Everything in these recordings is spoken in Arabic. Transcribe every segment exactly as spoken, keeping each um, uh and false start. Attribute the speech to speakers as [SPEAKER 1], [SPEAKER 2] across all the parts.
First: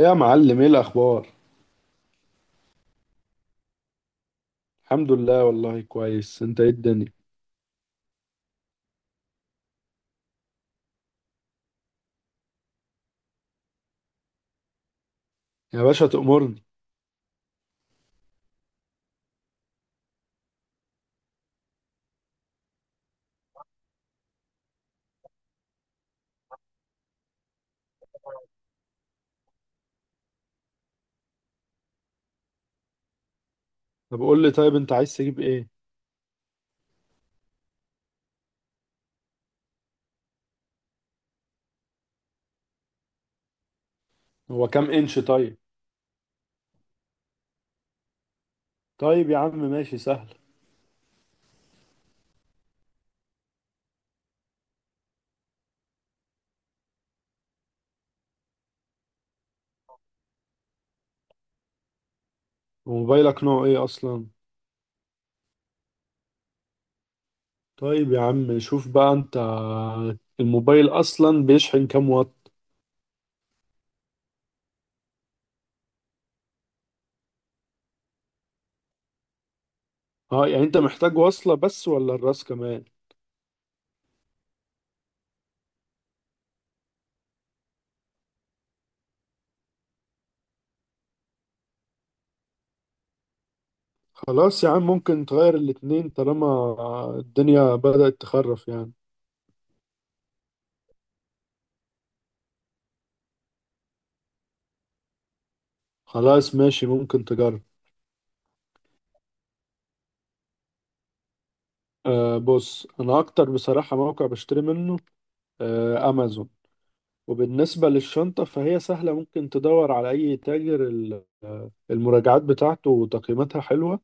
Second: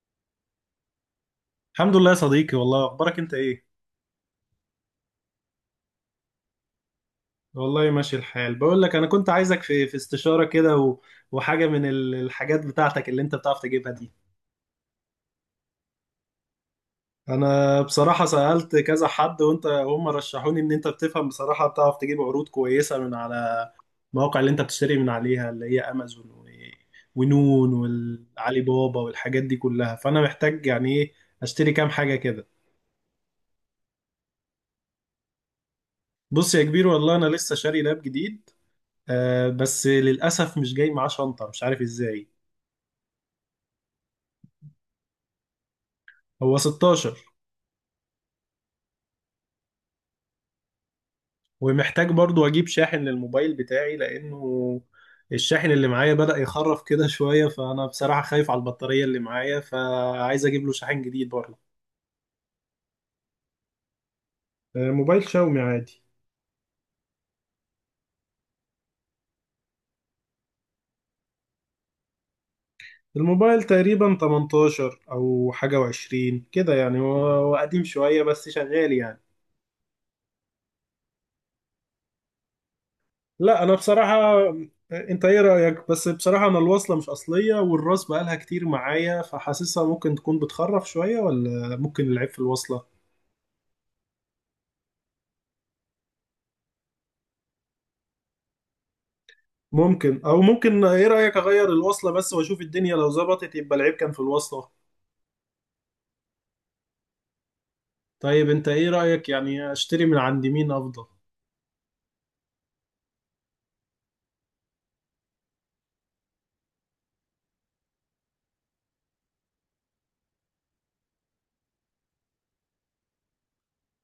[SPEAKER 1] يا معلم، ايه الاخبار؟
[SPEAKER 2] الحمد لله يا صديقي، والله اخبارك انت ايه؟
[SPEAKER 1] الحمد لله والله، كويس. انت ايه الدنيا؟
[SPEAKER 2] والله ماشي الحال. بقول لك انا كنت عايزك في في استشاره كده و- وحاجه من ال- الحاجات بتاعتك اللي انت بتعرف تجيبها دي.
[SPEAKER 1] يا باشا تأمرني.
[SPEAKER 2] انا بصراحه سالت كذا حد وانت هم رشحوني ان انت بتفهم، بصراحه بتعرف تجيب عروض كويسه من على المواقع اللي انت بتشتري من عليها، اللي هي امازون و- ونون والعلي بابا والحاجات دي كلها. فانا محتاج يعني ايه اشتري كام حاجه كده.
[SPEAKER 1] طب قول لي، طيب انت عايز تجيب ايه؟
[SPEAKER 2] بص يا كبير، والله انا لسه شاري لاب جديد، آه بس للأسف مش جاي معاه شنطة، مش عارف ازاي.
[SPEAKER 1] هو كام انش طيب؟
[SPEAKER 2] هو ستاشر.
[SPEAKER 1] طيب يا عم ماشي، سهل.
[SPEAKER 2] ومحتاج برضو أجيب شاحن للموبايل بتاعي، لأنه الشاحن اللي معايا بدأ يخرف كده شوية، فأنا بصراحة خايف على البطارية اللي معايا، فعايز أجيب له شاحن جديد برضو.
[SPEAKER 1] وموبايلك نوعه ايه اصلا؟
[SPEAKER 2] آه موبايل شاومي عادي.
[SPEAKER 1] طيب يا عم شوف بقى انت، الموبايل اصلا بيشحن كام واط؟
[SPEAKER 2] الموبايل تقريبا تمنتاشر أو حاجة وعشرين كده يعني، هو هو قديم شوية بس شغال يعني.
[SPEAKER 1] اه يعني انت محتاج وصلة بس ولا الراس كمان؟
[SPEAKER 2] لا انا بصراحة، انت ايه رأيك؟ بس بصراحة انا الوصلة مش اصلية، والراس بقالها كتير معايا، فحاسسها ممكن تكون بتخرف شوية، ولا ممكن العيب في الوصلة.
[SPEAKER 1] خلاص يا عم، ممكن تغير الاتنين طالما الدنيا بدأت تخرف يعني.
[SPEAKER 2] ممكن او ممكن ايه رأيك اغير الوصلة بس واشوف الدنيا، لو ظبطت يبقى العيب كان في الوصلة.
[SPEAKER 1] خلاص ماشي، ممكن تجرب.
[SPEAKER 2] طيب انت ايه رأيك يعني اشتري من عند مين افضل؟
[SPEAKER 1] آه بص، انا اكتر بصراحة موقع بشتري منه آه، امازون. وبالنسبة للشنطة فهي سهلة، ممكن تدور على أي تاجر ال- المراجعات بتاعته وتقييماتها حلوة.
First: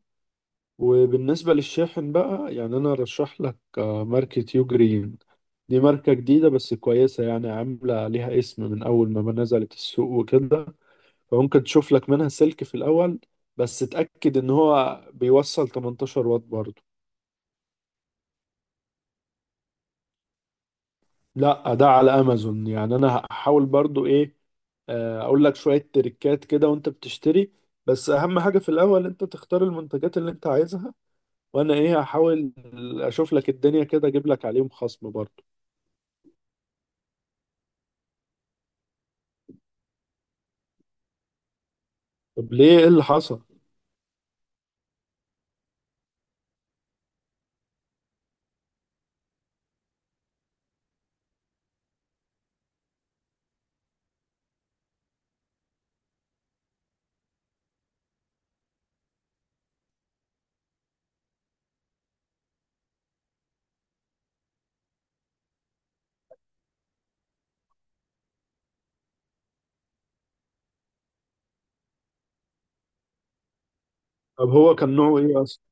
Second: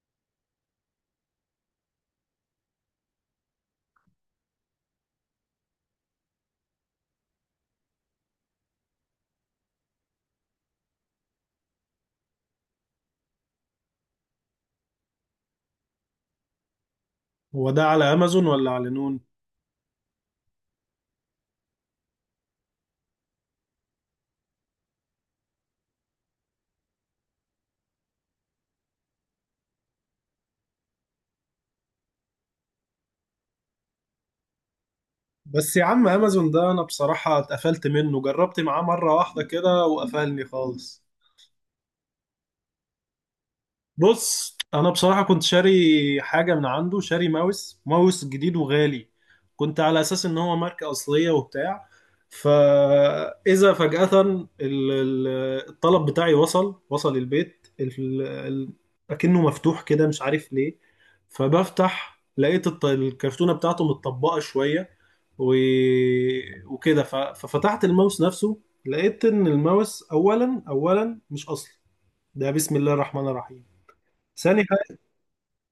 [SPEAKER 1] وبالنسبة للشاحن بقى يعني أنا أرشح لك آه، ماركة يو جرين. دي ماركة جديدة بس كويسة، يعني عاملة ليها اسم من أول ما نزلت السوق وكده. فممكن تشوف لك منها سلك في الأول، بس تأكد إن هو بيوصل تمنتاشر واط برضه.
[SPEAKER 2] هو ده على امازون ولا على نون؟
[SPEAKER 1] لا، ده على امازون. يعني انا هحاول برضو ايه، آه، اقول لك شوية تريكات كده وانت بتشتري. بس اهم حاجة في الاول انت تختار المنتجات اللي انت عايزها، وانا ايه هحاول اشوف لك الدنيا كده، اجيب لك عليهم خصم برضو.
[SPEAKER 2] بس يا عم، امازون ده انا بصراحة اتقفلت منه، جربت معاه مرة واحدة كده وقفلني خالص.
[SPEAKER 1] طب ليه؟ ايه اللي حصل؟
[SPEAKER 2] بص انا بصراحه كنت شاري حاجه من عنده، شاري ماوس ماوس جديد وغالي، كنت على اساس ان هو ماركه اصليه وبتاع. فاذا فجاه ال- ال- الطلب بتاعي وصل وصل البيت ال- ال- اكنه مفتوح كده، مش عارف ليه. فبفتح لقيت الط- الكرتونه بتاعته متطبقه شويه و... وكده ف... ففتحت الماوس نفسه، لقيت ان الماوس اولا اولا مش اصلي. ده بسم الله الرحمن الرحيم.
[SPEAKER 1] طب
[SPEAKER 2] ثاني
[SPEAKER 1] هو كان
[SPEAKER 2] حاجة،
[SPEAKER 1] نوعه ايه اصلا؟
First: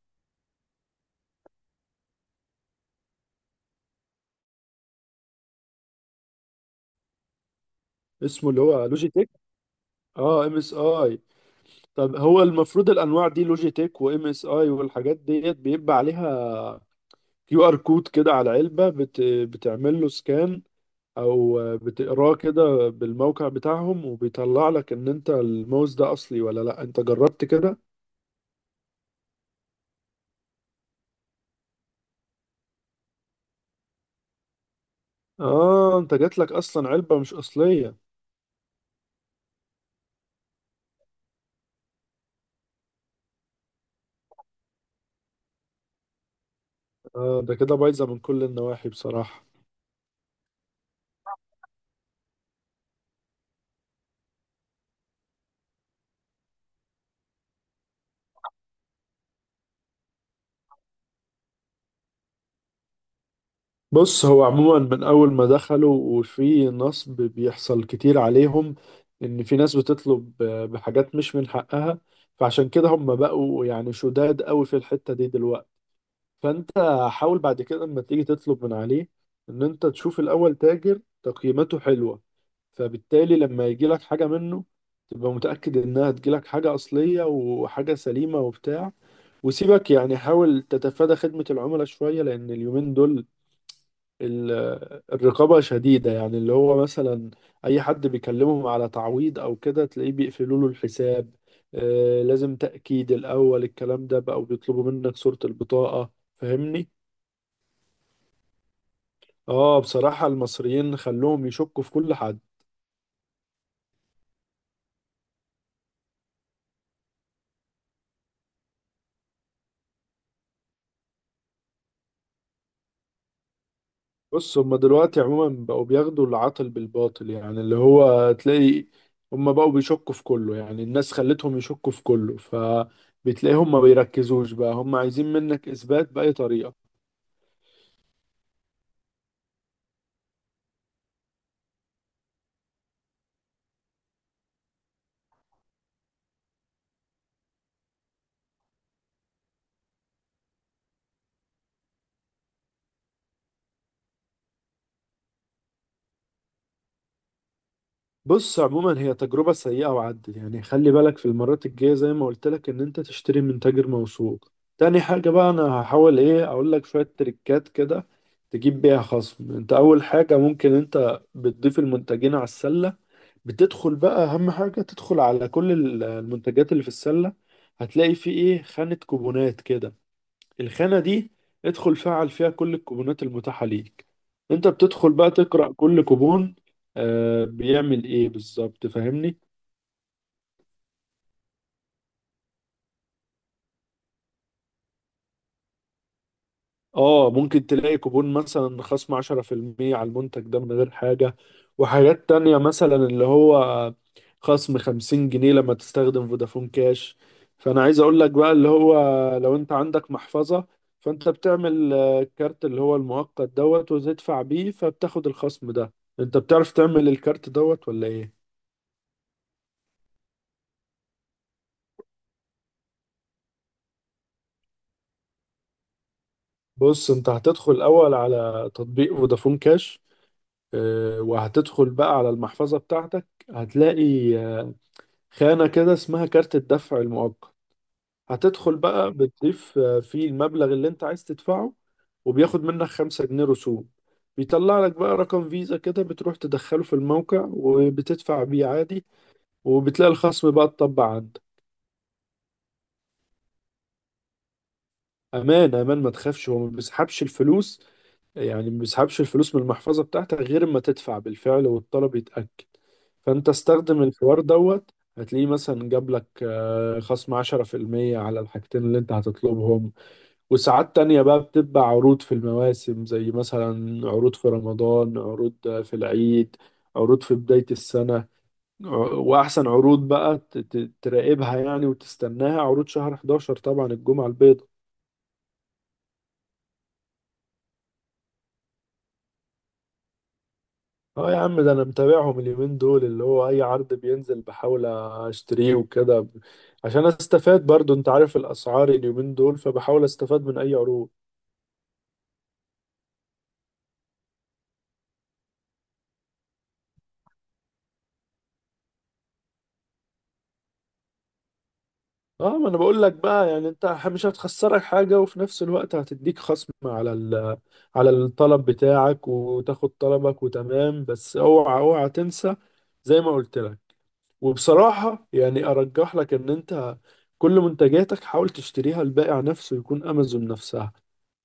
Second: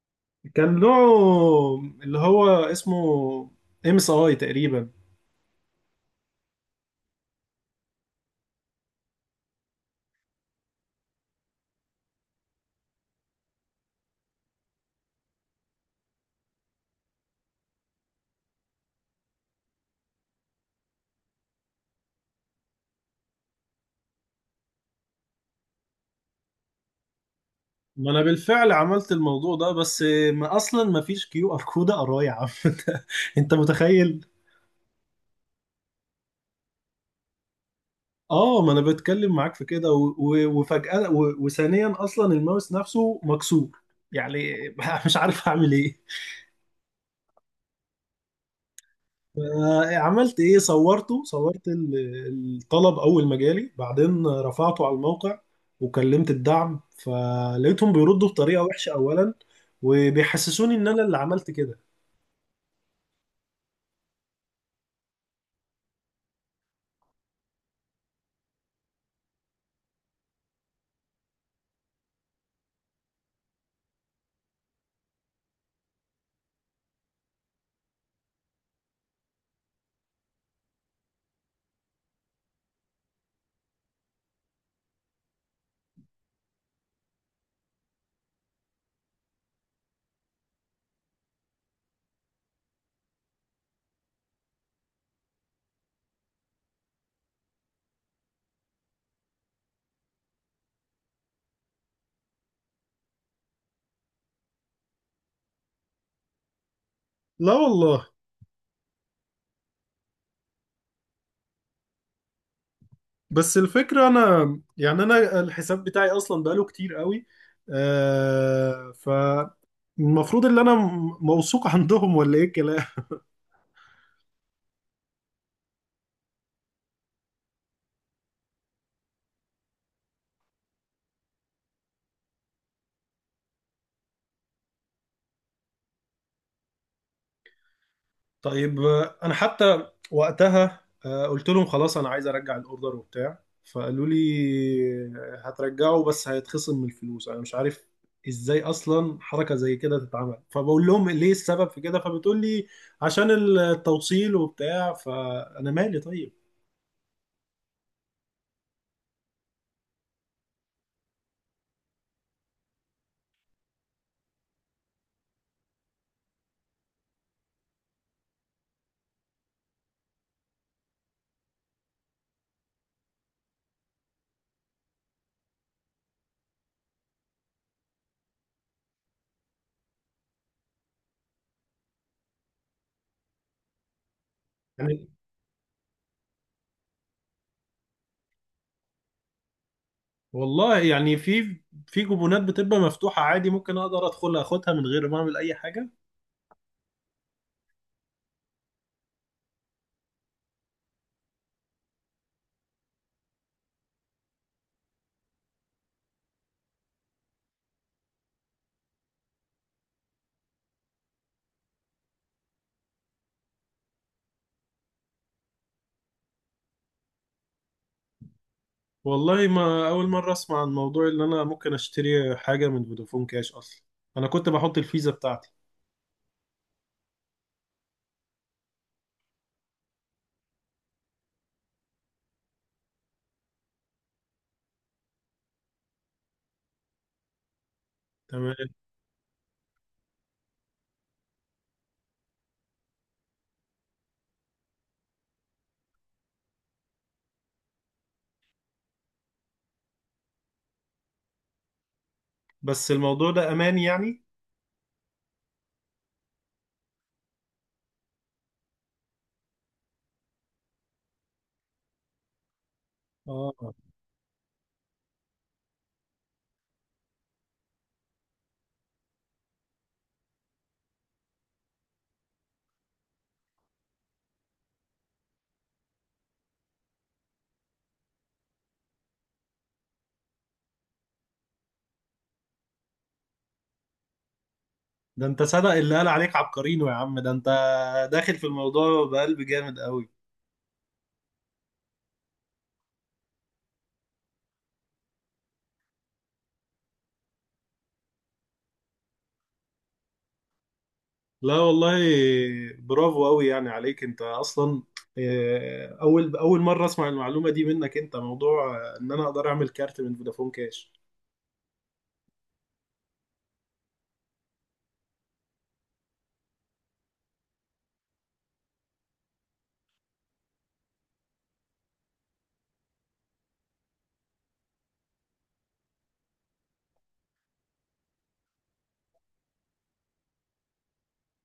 [SPEAKER 2] كان نوعه اللي هو اسمه ام اس اي تقريبا.
[SPEAKER 1] اسمه اللي هو لوجيتيك. اه ام اس اي. طب هو المفروض الانواع دي لوجيتيك وام اس اي والحاجات ديت بيبقى عليها كيو ار كود كده على العلبة، بت... بتعمل له سكان او بتقراه كده بالموقع بتاعهم وبيطلع لك ان انت الماوس ده اصلي ولا لا. انت جربت كده؟
[SPEAKER 2] ما انا بالفعل عملت الموضوع ده، بس ما اصلا ما فيش كيو ار كود اقراه يا عم. انت انت متخيل.
[SPEAKER 1] اه انت جات لك اصلا علبة مش اصلية.
[SPEAKER 2] اه، ما انا بتكلم معاك في كده و- و- وفجأة و- وثانيا اصلا الماوس نفسه مكسور، يعني مش عارف اعمل ايه.
[SPEAKER 1] اه ده كده بايظة من كل النواحي بصراحة.
[SPEAKER 2] آه، عملت ايه، صورته، صورت ال- الطلب اول ما جالي، بعدين رفعته على الموقع وكلمت الدعم، فلقيتهم بيردوا بطريقة وحشة اولا، وبيحسسوني ان انا اللي عملت كده.
[SPEAKER 1] بص، هو عموما من اول ما دخلوا وفي نصب بيحصل كتير عليهم، ان في ناس بتطلب بحاجات مش من حقها، فعشان كده هم بقوا يعني شداد قوي في الحتة دي دلوقتي. فانت حاول بعد كده لما تيجي تطلب من عليه ان انت تشوف الاول تاجر تقييماته حلوة، فبالتالي لما يجيلك حاجة منه تبقى متأكد انها تجيلك حاجة اصلية وحاجة سليمة وبتاع. وسيبك يعني، حاول تتفادى خدمة العملاء شوية، لأن اليومين دول ال- الرقابة شديدة، يعني اللي هو مثلا أي حد بيكلمهم على تعويض أو كده تلاقيه بيقفلوا له الحساب. آه، لازم تأكيد الأول الكلام ده بقى، وبيطلبوا منك صورة البطاقة. فاهمني؟
[SPEAKER 2] لا والله.
[SPEAKER 1] اه بصراحة المصريين خلوهم يشكوا في كل حد.
[SPEAKER 2] بس الفكرة انا، يعني انا الحساب بتاعي اصلا بقاله كتير قوي، آه فالمفروض ان انا م- موثوق عندهم ولا ايه الكلام.
[SPEAKER 1] بص، هما دلوقتي عموما بقوا بياخدوا العاطل بالباطل، يعني اللي هو تلاقي هما بقوا بيشكوا في كله، يعني الناس خلتهم يشكوا في كله، فبتلاقيهم ما بيركزوش بقى، هما عايزين منك إثبات بأي طريقة.
[SPEAKER 2] طيب آه، انا حتى وقتها آه، قلت لهم خلاص انا عايز ارجع الاوردر وبتاع، فقالوا لي آه، هترجعه بس هيتخصم من الفلوس. انا مش عارف ازاي اصلا حركه زي كده تتعمل، فبقول لهم ليه السبب في كده، فبتقول لي عشان التوصيل وبتاع، فانا مالي طيب
[SPEAKER 1] بص، عموما هي تجربة سيئة وعدت يعني، خلي بالك في المرات الجاية زي ما قلت لك ان انت تشتري من تاجر موثوق. تاني حاجة بقى، انا هحاول ايه، اقول لك شوية تريكات كده تجيب بيها خصم. انت اول حاجة، ممكن انت بتضيف المنتجين على السلة، بتدخل بقى، اهم حاجة تدخل على كل ال- المنتجات اللي في السلة. هتلاقي في ايه، خانة كوبونات كده. الخانة دي ادخل فعل فيها كل الكوبونات المتاحة ليك. انت
[SPEAKER 2] يعني.
[SPEAKER 1] بتدخل بقى تقرأ كل كوبون آه بيعمل ايه بالظبط، فاهمني؟
[SPEAKER 2] والله يعني في في جبونات بتبقى مفتوحه عادي، ممكن اقدر ادخل اخدها من غير ما اعمل اي حاجه.
[SPEAKER 1] اه ممكن تلاقي كوبون مثلا خصم عشرة في المية على المنتج ده من غير حاجة، وحاجات تانية مثلا اللي هو خصم خمسين جنيه لما تستخدم فودافون كاش. فأنا عايز أقول لك بقى اللي هو، لو أنت عندك محفظة فأنت بتعمل آه، كارت اللي هو المؤقت دوت، وتدفع بيه فبتاخد الخصم ده. أنت بتعرف تعمل الكارت دوت ولا إيه؟
[SPEAKER 2] والله ما أول مرة أسمع عن موضوع إن أنا ممكن أشتري حاجة من فودافون كاش أصلا، أنا كنت بحط الفيزا بتاعتي.
[SPEAKER 1] بص، أنت هتدخل أول على تطبيق فودافون كاش، آه، وهتدخل بقى على المحفظة بتاعتك، هتلاقي آه، خانة كده اسمها كارت الدفع المؤقت.
[SPEAKER 2] تمام.
[SPEAKER 1] هتدخل بقى بتضيف آه، فيه المبلغ اللي انت عايز تدفعه، وبياخد منك خمسة جنيه رسوم. بيطلع لك بقى رقم فيزا كده، بتروح تدخله في الموقع وبتدفع بيه عادي، وبتلاقي الخصم بقى اتطبق عندك.
[SPEAKER 2] بس الموضوع ده أمان يعني؟
[SPEAKER 1] امان امان، ما تخافش، هو ما بيسحبش الفلوس، يعني ما بيسحبش الفلوس من المحفظة بتاعتك غير ما تدفع بالفعل والطلب يتأكد. فانت
[SPEAKER 2] آه.
[SPEAKER 1] استخدم الحوار دوت، هتلاقيه مثلا جاب لك آه، خصم عشرة في المية على الحاجتين اللي انت هتطلبهم. وساعات تانية بقى بتبقى عروض في المواسم، زي مثلا عروض في رمضان، عروض في العيد، عروض في بداية السنة. ع- وأحسن عروض بقى ت- ت- تراقبها يعني وتستناها، عروض شهر حداشر طبعا، الجمعة البيضاء.
[SPEAKER 2] ده أنت صدق اللي قال عليك عبقرينو، يا عم ده أنت داخل في الموضوع بقلب جامد قوي.
[SPEAKER 1] اه يا عم، ده أنا متابعهم اليومين دول، اللي هو أي عرض بينزل بحاول أشتريه وكده ب- عشان أستفاد برضو. أنت عارف الأسعار اليومين دول، فبحاول أستفاد من أي عروض.
[SPEAKER 2] لا والله، برافو قوي يعني عليك أنت أصلا. آه، أول أول مرة أسمع المعلومة دي منك، أنت موضوع آه، إن أنا أقدر أعمل كارت من فودافون كاش.
[SPEAKER 1] اه ما انا بقول لك بقى، يعني انت ح- مش هتخسرك حاجه، وفي نفس الوقت هتديك خصم على ال- على الطلب بتاعك، وتاخد طلبك وتمام. بس اوعى اوعى تنسى، زي ما قلت لك. وبصراحه يعني ارجح لك ان انت كل منتجاتك حاول تشتريها البائع نفسه يكون امازون نفسها،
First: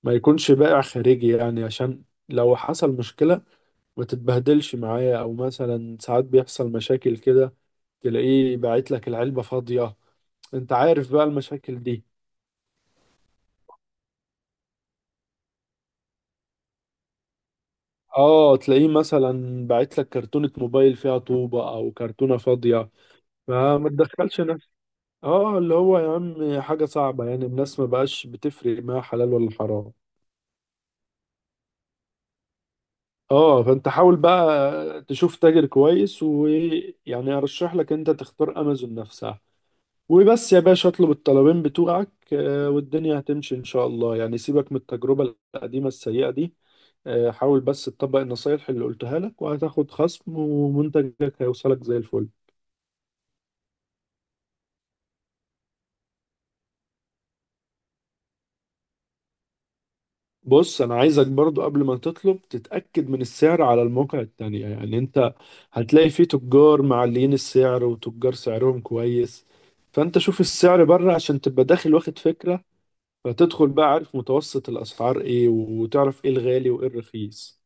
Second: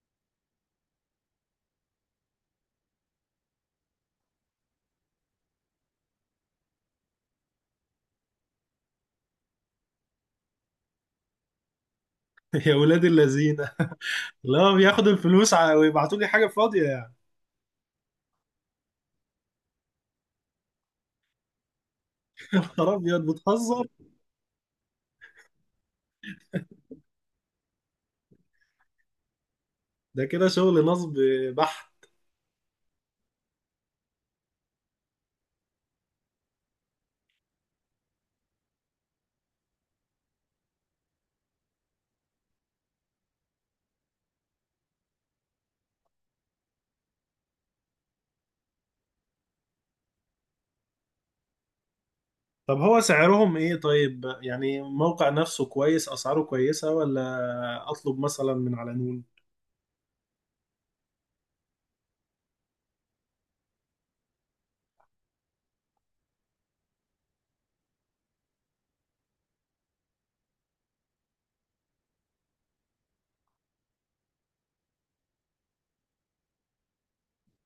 [SPEAKER 1] ما يكونش بائع خارجي يعني، عشان لو حصل مشكلة ما تتبهدلش معايا. او مثلا ساعات بيحصل مشاكل كده، تلاقيه باعت لك العلبة فاضية. انت عارف بقى المشاكل دي.
[SPEAKER 2] يا ولاد اللذينه، لا بياخدوا الفلوس ع- ويبعتوا لي حاجة فاضية يعني.
[SPEAKER 1] اه تلاقيه مثلا باعت لك كرتونة موبايل فيها طوبة او كرتونة فاضية،
[SPEAKER 2] نهار ابيض، بتهزر.
[SPEAKER 1] فما تدخلش نفسك. اه اللي هو يا عم حاجة صعبة يعني، الناس ما بقاش بتفرق ما حلال ولا حرام.
[SPEAKER 2] ده كده شغل نصب بحت.
[SPEAKER 1] اه فانت حاول بقى تشوف تاجر كويس، ويعني ارشح لك انت تختار امازون نفسها وبس. يا باشا اطلب الطلبين بتوعك، آه، والدنيا هتمشي ان شاء الله يعني. سيبك من التجربة القديمة السيئة دي، آه، حاول بس تطبق النصايح اللي قلتها لك، وهتاخد خصم ومنتجك هيوصلك زي الفل.
[SPEAKER 2] طب هو سعرهم ايه طيب؟ يعني موقع نفسه كويس، اسعاره كويسة، ولا اطلب مثلا من على نون؟
[SPEAKER 1] بص، انا عايزك برضو قبل ما تطلب تتأكد من السعر على المواقع التانية. يعني انت هتلاقي فيه تجار معلين السعر، وتجار سعرهم كويس. فانت شوف السعر بره عشان تبقى داخل واخد فكرة، فتدخل بقى عارف متوسط الاسعار ايه، وتعرف ايه الغالي وايه الرخيص.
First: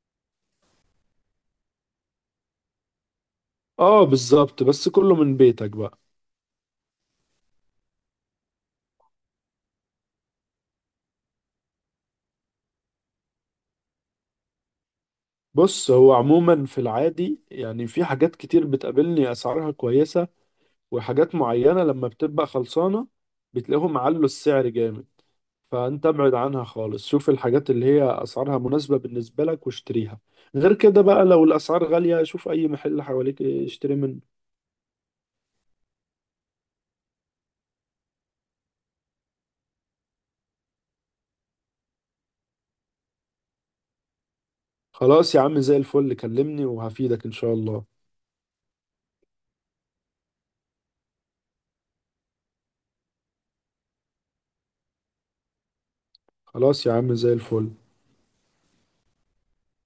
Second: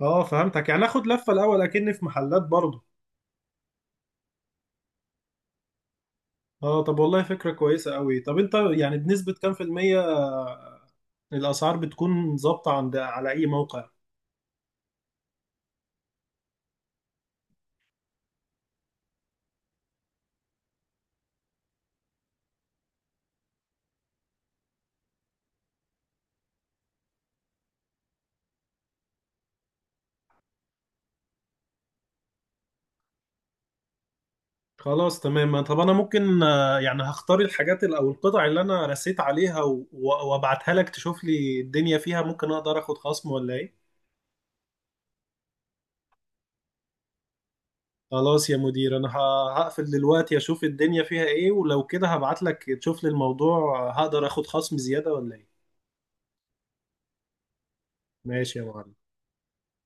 [SPEAKER 2] اه فهمتك، يعني اخد لفة الاول اكني في محلات برضه.
[SPEAKER 1] اه بالظبط، بس كله من بيتك بقى.
[SPEAKER 2] اه طب والله فكرة كويسة قوي. طب انت يعني بنسبة كام في المية الاسعار بتكون ظابطة عند على اي موقع؟
[SPEAKER 1] بص هو عموما في العادي، يعني في حاجات كتير بتقابلني اسعارها كويسة، وحاجات معينة لما بتبقى خلصانة بتلاقيهم علوا السعر جامد، فانت ابعد عنها خالص. شوف الحاجات اللي هي اسعارها مناسبة بالنسبة لك واشتريها، غير كده بقى لو الاسعار غالية شوف اي محل حواليك اشتري منه.
[SPEAKER 2] خلاص تمام. طب انا ممكن آه، يعني هختار الحاجات ال- او القطع اللي انا رسيت عليها و- و- وابعتها لك، تشوف لي الدنيا فيها ممكن اقدر اخد خصم ولا ايه.
[SPEAKER 1] خلاص يا عم زي الفل، كلمني وهفيدك ان شاء الله.
[SPEAKER 2] خلاص يا مدير، انا ه- هقفل دلوقتي، اشوف الدنيا فيها ايه، ولو كده هبعت لك تشوف لي الموضوع هقدر اخد خصم زيادة ولا ايه.
[SPEAKER 1] خلاص يا عم زي الفل.
[SPEAKER 2] ماشي يا معلم.